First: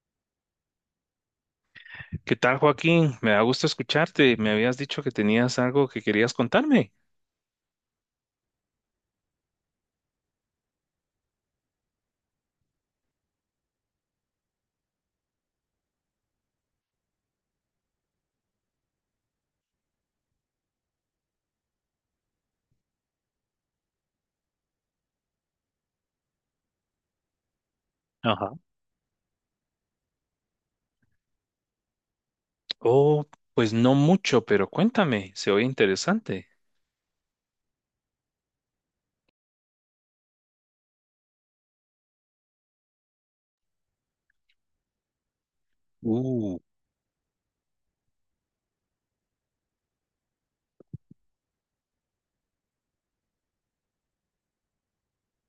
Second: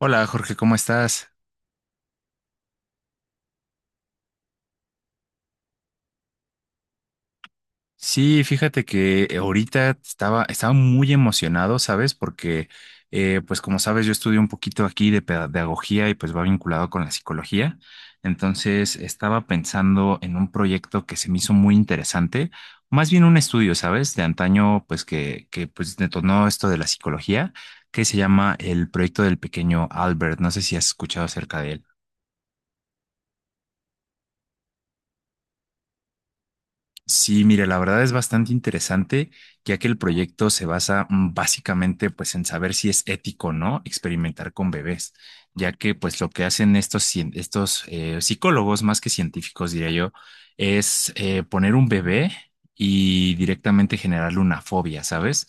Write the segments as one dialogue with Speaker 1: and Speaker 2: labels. Speaker 1: Hola Jorge, ¿cómo estás?
Speaker 2: ¿Qué tal, Joaquín? Me da gusto escucharte. Me habías dicho que tenías algo que querías contarme.
Speaker 1: Sí, fíjate que ahorita estaba muy emocionado, ¿sabes? Porque, pues como sabes, yo estudio un poquito aquí de pedagogía y pues va vinculado con la psicología. Entonces, estaba pensando en un proyecto que se me hizo muy interesante, más bien un estudio, ¿sabes? De antaño, pues que pues detonó esto de la psicología, que se
Speaker 2: Ajá.
Speaker 1: llama el proyecto del pequeño Albert. No sé si has escuchado acerca de él.
Speaker 2: Oh, pues no mucho, pero cuéntame, se oye interesante.
Speaker 1: Sí, mire, la verdad es bastante interesante, ya que el proyecto se basa básicamente pues en saber si es ético o no experimentar con bebés, ya que pues lo que
Speaker 2: Uh,
Speaker 1: hacen estos psicólogos, más que científicos diría yo, es poner un bebé y directamente generarle una fobia, ¿sabes?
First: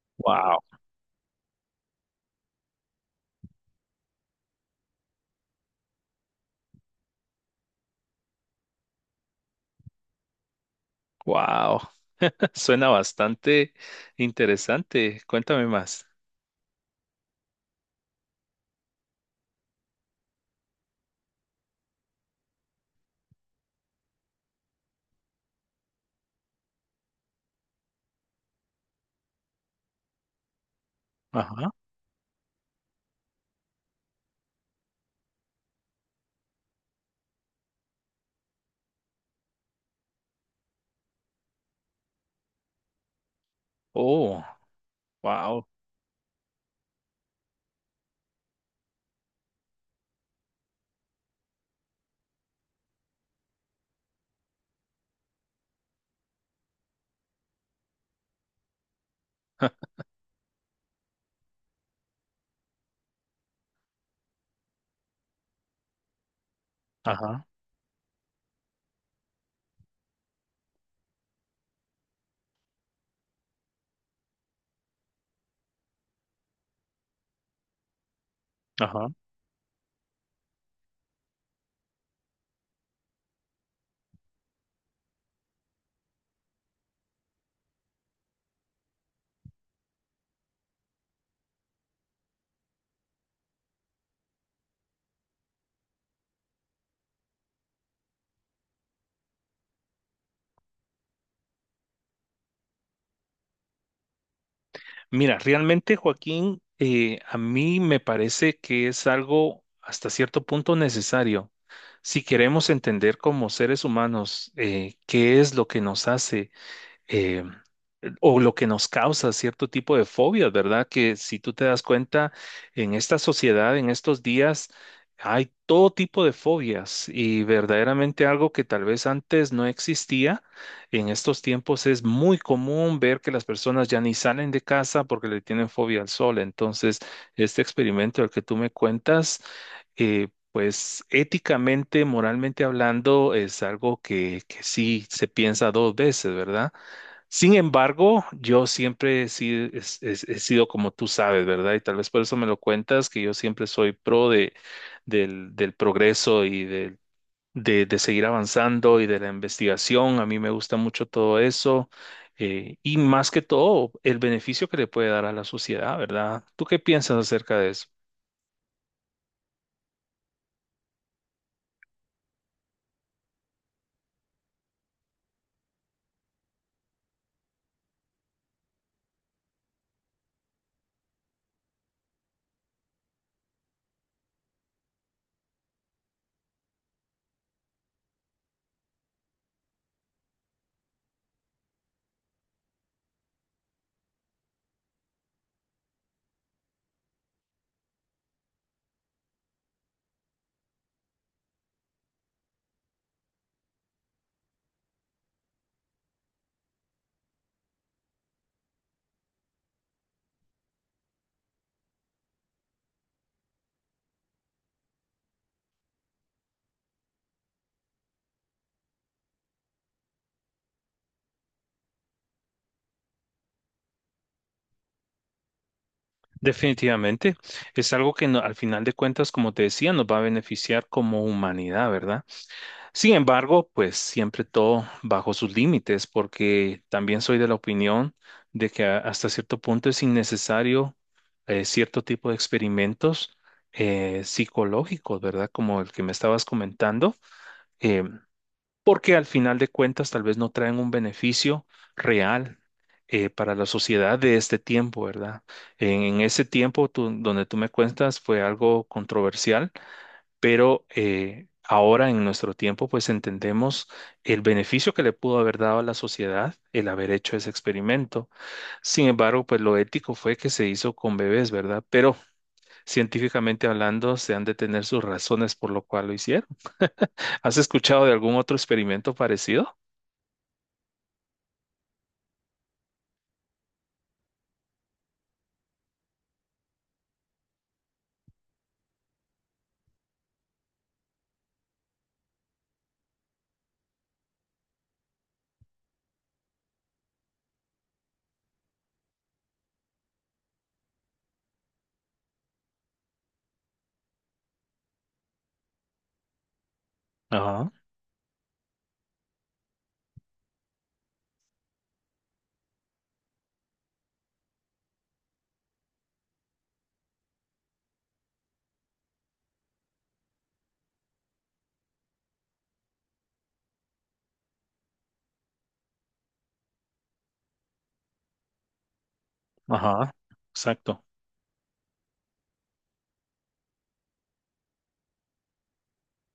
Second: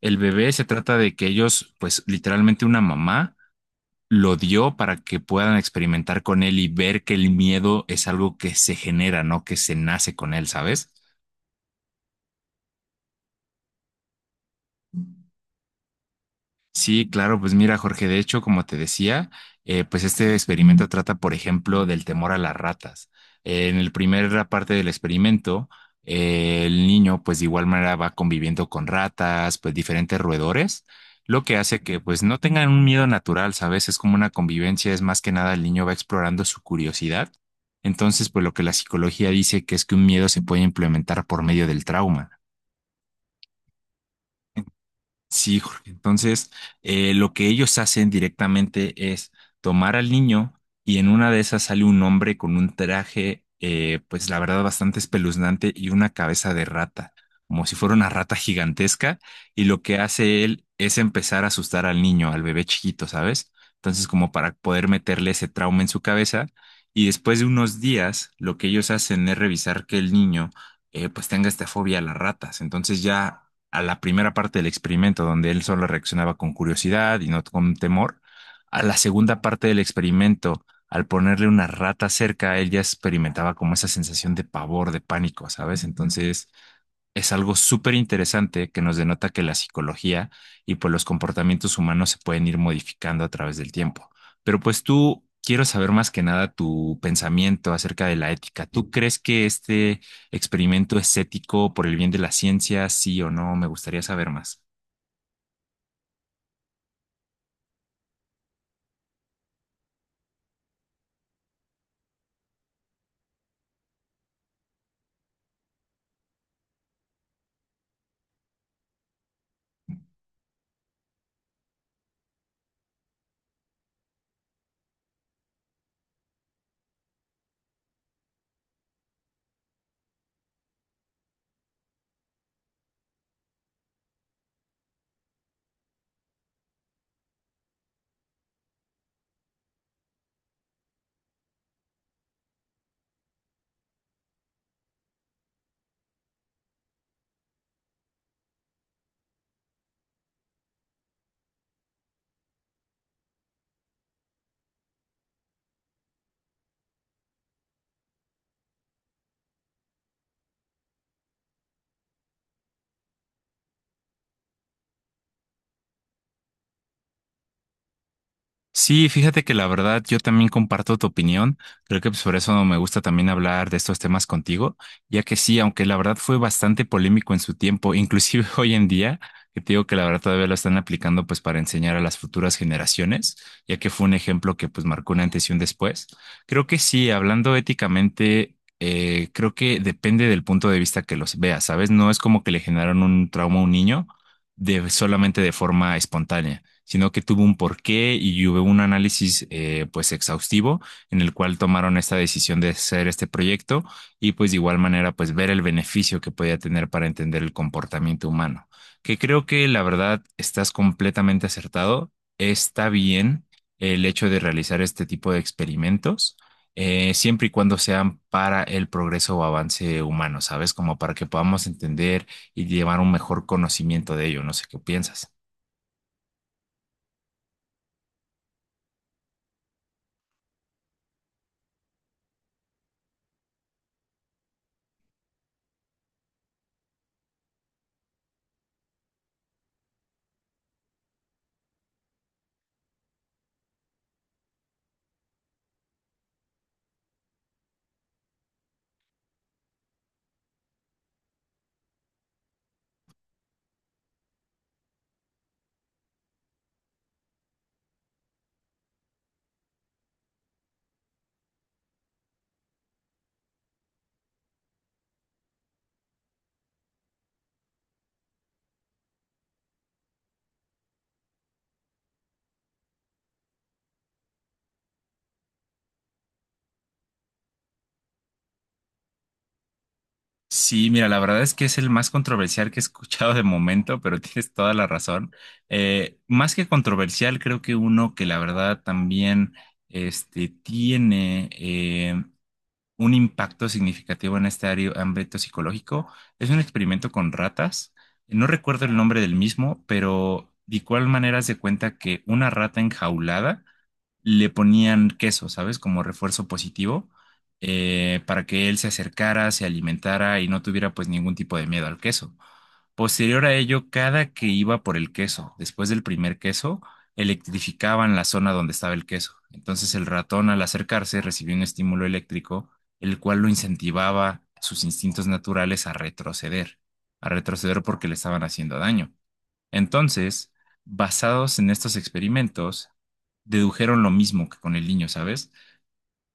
Speaker 1: El bebé
Speaker 2: wow.
Speaker 1: se trata de que ellos pues literalmente una mamá lo dio para que puedan experimentar con él y ver que el miedo es algo que se genera, no que se nace con él, ¿sabes?
Speaker 2: Wow, suena bastante interesante. Cuéntame más.
Speaker 1: Sí, claro, pues mira, Jorge, de hecho, como te decía, pues este experimento trata, por ejemplo, del temor a las ratas. En la primera parte del experimento, el niño, pues de igual manera va conviviendo con ratas, pues diferentes roedores, lo que
Speaker 2: Ajá,
Speaker 1: hace que pues no tengan un miedo natural, ¿sabes? Es como una convivencia, es más que nada el niño va explorando su curiosidad. Entonces, pues lo que la psicología dice que es que un miedo se puede implementar por medio del trauma.
Speaker 2: oh,
Speaker 1: Sí,
Speaker 2: wow.
Speaker 1: Jorge. Entonces, lo que ellos hacen directamente es tomar al niño y en una de esas sale un hombre con un traje, pues la verdad, bastante espeluznante y una cabeza de rata, como si fuera una rata gigantesca. Y lo que hace él es empezar a asustar al niño, al bebé chiquito, ¿sabes? Entonces, como para poder meterle ese trauma en su cabeza. Y después
Speaker 2: ajá,
Speaker 1: de unos días, lo que ellos hacen es revisar que el niño pues tenga esta fobia a las ratas. Entonces ya a la primera parte del experimento, donde él solo reaccionaba con curiosidad y no con temor, a la
Speaker 2: ajá.
Speaker 1: segunda parte del experimento, al ponerle una rata cerca, él ya experimentaba como esa sensación de pavor, de pánico, ¿sabes? Entonces, es algo súper interesante que nos denota que la psicología y pues los comportamientos humanos se pueden ir modificando a través del tiempo. Pero pues tú quiero saber más que nada tu pensamiento acerca de la ética. ¿Tú crees que este experimento es ético por el bien de la ciencia, sí o no? Me gustaría saber más.
Speaker 2: Mira, realmente, Joaquín, a mí me parece que es algo hasta cierto punto necesario. Si queremos entender como seres humanos qué es lo que nos hace eh, o lo que nos causa cierto tipo de fobias, ¿verdad? Que si tú te das cuenta, en esta sociedad, en estos días, hay todo tipo de fobias y verdaderamente algo que tal vez antes no existía. En estos tiempos es muy común ver que las personas ya ni salen de casa porque le tienen fobia al sol. Entonces, este experimento del que tú me cuentas, pues éticamente, moralmente hablando, es algo que sí se piensa dos veces, ¿verdad? Sin embargo, yo siempre he sido, he sido como tú sabes, ¿verdad? Y tal vez por eso me lo cuentas, que yo siempre soy pro de, del progreso y de seguir avanzando y de la investigación. A mí me gusta mucho todo eso. Y más que todo, el beneficio que le puede dar a la sociedad, ¿verdad? ¿Tú qué piensas acerca de eso?
Speaker 1: Sí, fíjate que la verdad yo también comparto tu opinión. Creo que pues, por eso me gusta también hablar de estos temas contigo, ya que sí, aunque la verdad fue bastante polémico en su tiempo, inclusive hoy en día, que te digo que la verdad todavía lo están aplicando pues para enseñar a las futuras generaciones, ya que fue un ejemplo que pues marcó un antes y un después. Creo que sí, hablando éticamente, creo que depende del punto de vista que los veas, ¿sabes? No es como que le generaron un trauma a un niño de solamente de forma espontánea, sino que tuvo un porqué y hubo un análisis pues exhaustivo en el cual tomaron esta decisión de hacer este proyecto y pues de igual manera pues ver el beneficio que podía tener para entender el comportamiento humano, que creo que la verdad estás completamente acertado, está bien el hecho de realizar este tipo de experimentos siempre y cuando sean para el progreso o avance humano, ¿sabes? Como para que podamos entender y llevar un mejor conocimiento de ello. No sé qué piensas.
Speaker 2: Definitivamente, es algo que al final de cuentas, como te decía, nos va a beneficiar como humanidad, ¿verdad? Sin embargo, pues siempre todo bajo sus límites, porque también soy de la opinión de que hasta cierto punto es innecesario cierto tipo de experimentos psicológicos, ¿verdad? Como el que me estabas comentando, eh, porque al final de cuentas tal vez no traen un beneficio real. Para la sociedad de este tiempo, ¿verdad? En ese tiempo donde tú me cuentas fue algo controversial, pero ahora en nuestro tiempo pues entendemos el beneficio que le pudo haber dado a la sociedad el haber hecho ese experimento. Sin embargo, pues lo ético fue que se hizo con bebés, ¿verdad? Pero científicamente hablando, se han de tener sus razones por lo cual lo hicieron. ¿Has escuchado de algún otro experimento parecido?
Speaker 1: Sí, mira, la verdad es que es el más controversial que he escuchado de momento, pero tienes toda la razón. Más que controversial, creo que uno que la verdad también este, tiene un impacto significativo en este ámbito psicológico es un experimento con ratas. No recuerdo el nombre del mismo, pero de igual manera se cuenta que una rata enjaulada le ponían queso, ¿sabes? Como refuerzo positivo,
Speaker 2: Ajá,
Speaker 1: para que él se acercara, se alimentara y no tuviera pues ningún tipo de miedo al queso. Posterior a ello, cada que iba por el queso, después del primer queso, electrificaban la zona donde estaba el queso. Entonces el ratón al acercarse recibió un estímulo eléctrico, el cual lo incentivaba sus instintos naturales a retroceder porque le estaban haciendo daño.
Speaker 2: ajá,
Speaker 1: Entonces,
Speaker 2: exacto.
Speaker 1: basados en estos experimentos, dedujeron lo mismo que con el niño, ¿sabes?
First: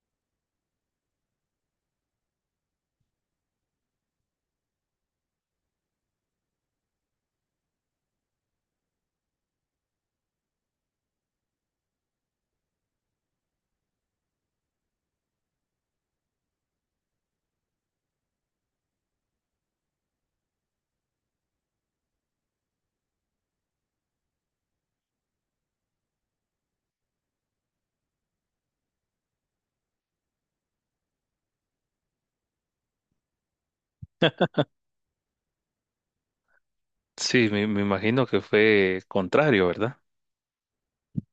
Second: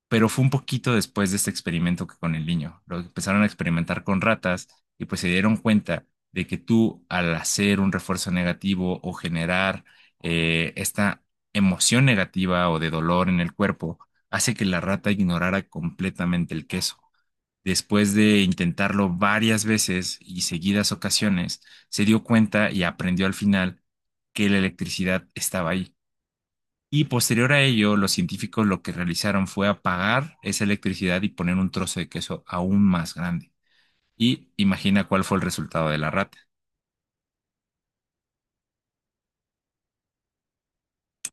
Speaker 1: Pero fue un poquito después de este experimento que con el niño. Lo empezaron a experimentar con ratas y pues se dieron cuenta de que tú al hacer un refuerzo negativo o generar esta emoción negativa o de dolor en el cuerpo, hace que la rata ignorara completamente el queso. Después de intentarlo varias veces y seguidas ocasiones, se dio cuenta y aprendió al final que la electricidad estaba ahí. Y posterior a ello, los científicos lo que realizaron fue apagar esa electricidad y poner un trozo de queso aún más grande. Y imagina cuál fue el resultado de la rata.
Speaker 2: Sí, me imagino que fue contrario, ¿verdad?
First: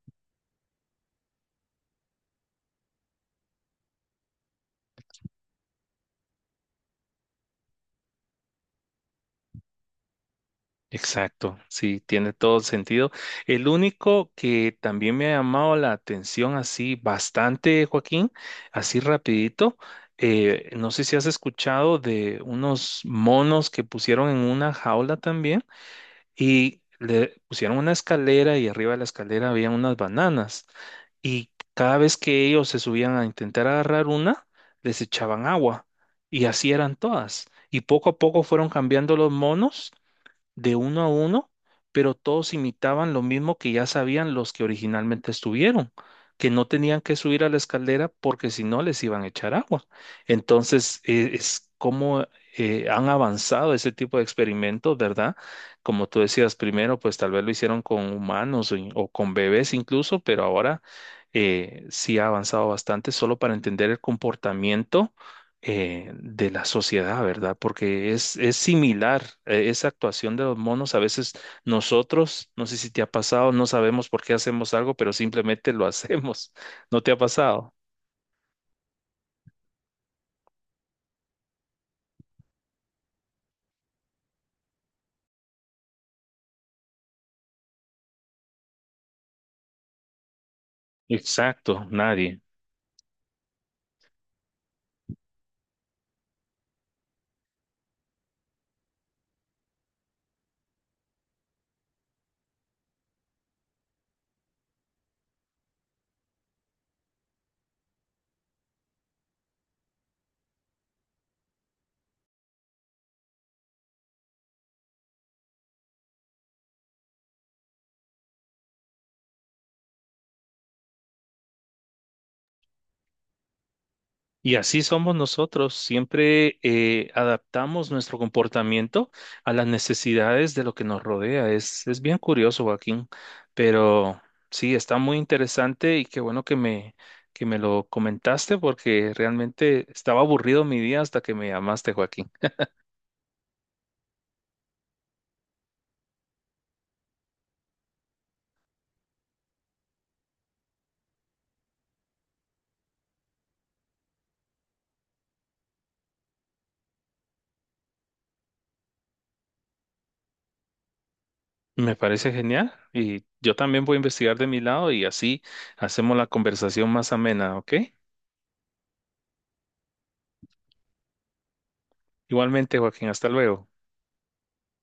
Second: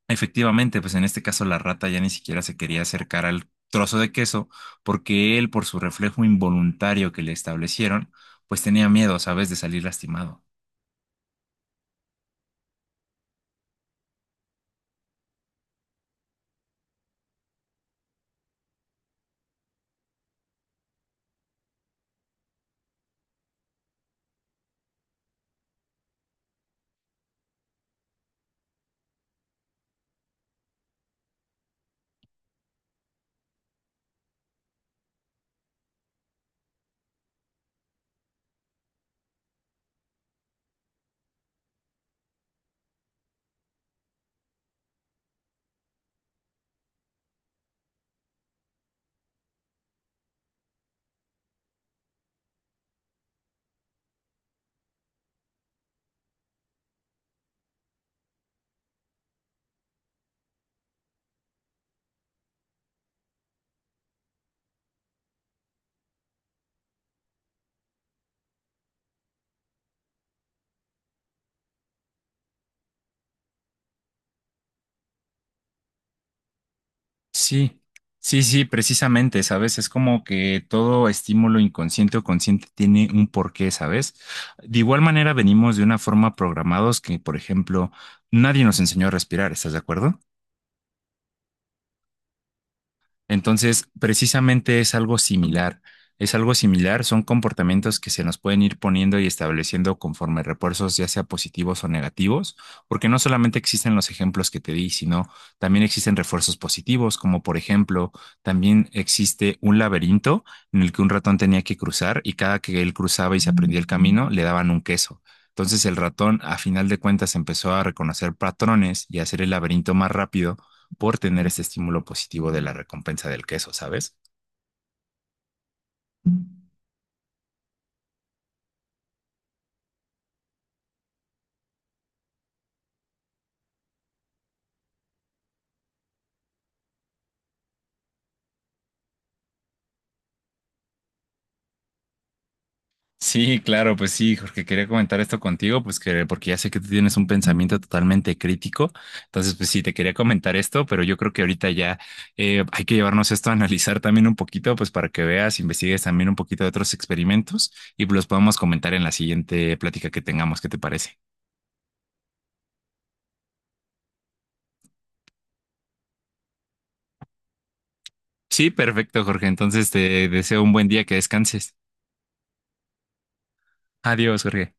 Speaker 1: Efectivamente, pues en este caso la rata ya ni siquiera se quería acercar al trozo de queso porque él, por su reflejo involuntario que le establecieron, pues tenía miedo, ¿sabes?, de salir lastimado.
Speaker 2: Exacto, sí, tiene todo sentido. El único que también me ha llamado la atención así bastante, Joaquín, así rapidito, no sé si has escuchado de unos monos que pusieron en una jaula también y le pusieron una escalera y arriba de la escalera había unas bananas y cada vez que ellos se subían a intentar agarrar una, les echaban agua y así eran todas. Y poco a poco fueron cambiando los monos de uno a uno, pero todos imitaban lo mismo que ya sabían los que originalmente estuvieron, que no tenían que subir a la escalera porque si no les iban a echar agua. Entonces, es como han avanzado ese tipo de experimentos, ¿verdad? Como tú decías primero, pues tal vez lo hicieron con humanos o con bebés incluso, pero ahora sí ha avanzado bastante solo para entender el comportamiento de la sociedad, ¿verdad? Porque es similar, esa actuación de los monos, a veces nosotros, no sé si te ha pasado, no sabemos por qué hacemos algo, pero simplemente lo hacemos. ¿No te ha pasado?
Speaker 1: Sí, sí, sí, precisamente, ¿sabes? Es como que todo estímulo inconsciente o consciente tiene un porqué, ¿sabes? De igual manera venimos de una forma programados que, por ejemplo, nadie nos enseñó a respirar, ¿estás de acuerdo?
Speaker 2: Exacto, nadie.
Speaker 1: Entonces, precisamente es algo similar. Es algo similar, son comportamientos que se nos pueden ir poniendo y estableciendo conforme refuerzos, ya sea positivos o negativos, porque no solamente existen los ejemplos que te di, sino también existen refuerzos positivos, como por ejemplo, también existe un laberinto en el que un ratón tenía que cruzar y cada que él cruzaba y se aprendía el camino, le daban un queso. Entonces el ratón, a final de cuentas, empezó a reconocer patrones y a hacer el laberinto más rápido por tener ese estímulo positivo de la recompensa del queso, ¿sabes?
Speaker 2: Y así somos nosotros, siempre adaptamos nuestro comportamiento a las necesidades de lo que nos rodea. Es es bien curioso, Joaquín, pero sí, está muy interesante y qué bueno que que me lo comentaste porque realmente estaba aburrido mi día hasta que me llamaste, Joaquín.
Speaker 1: Sí, claro, pues sí, Jorge, quería comentar esto contigo, pues que porque ya sé que tú tienes un pensamiento totalmente crítico, entonces pues sí, te quería comentar esto, pero yo creo que ahorita ya hay que llevarnos esto a analizar también un poquito, pues para que veas, investigues también un poquito de otros experimentos y pues, los podemos comentar en la siguiente plática que tengamos, ¿qué te parece?
Speaker 2: Me parece genial y yo también voy a investigar de mi lado y así hacemos la conversación más amena, ¿ok?
Speaker 1: Sí, perfecto, Jorge, entonces te deseo un buen día, que descanses.
Speaker 2: Igualmente, Joaquín, hasta luego.
Speaker 1: Adiós, Jorge.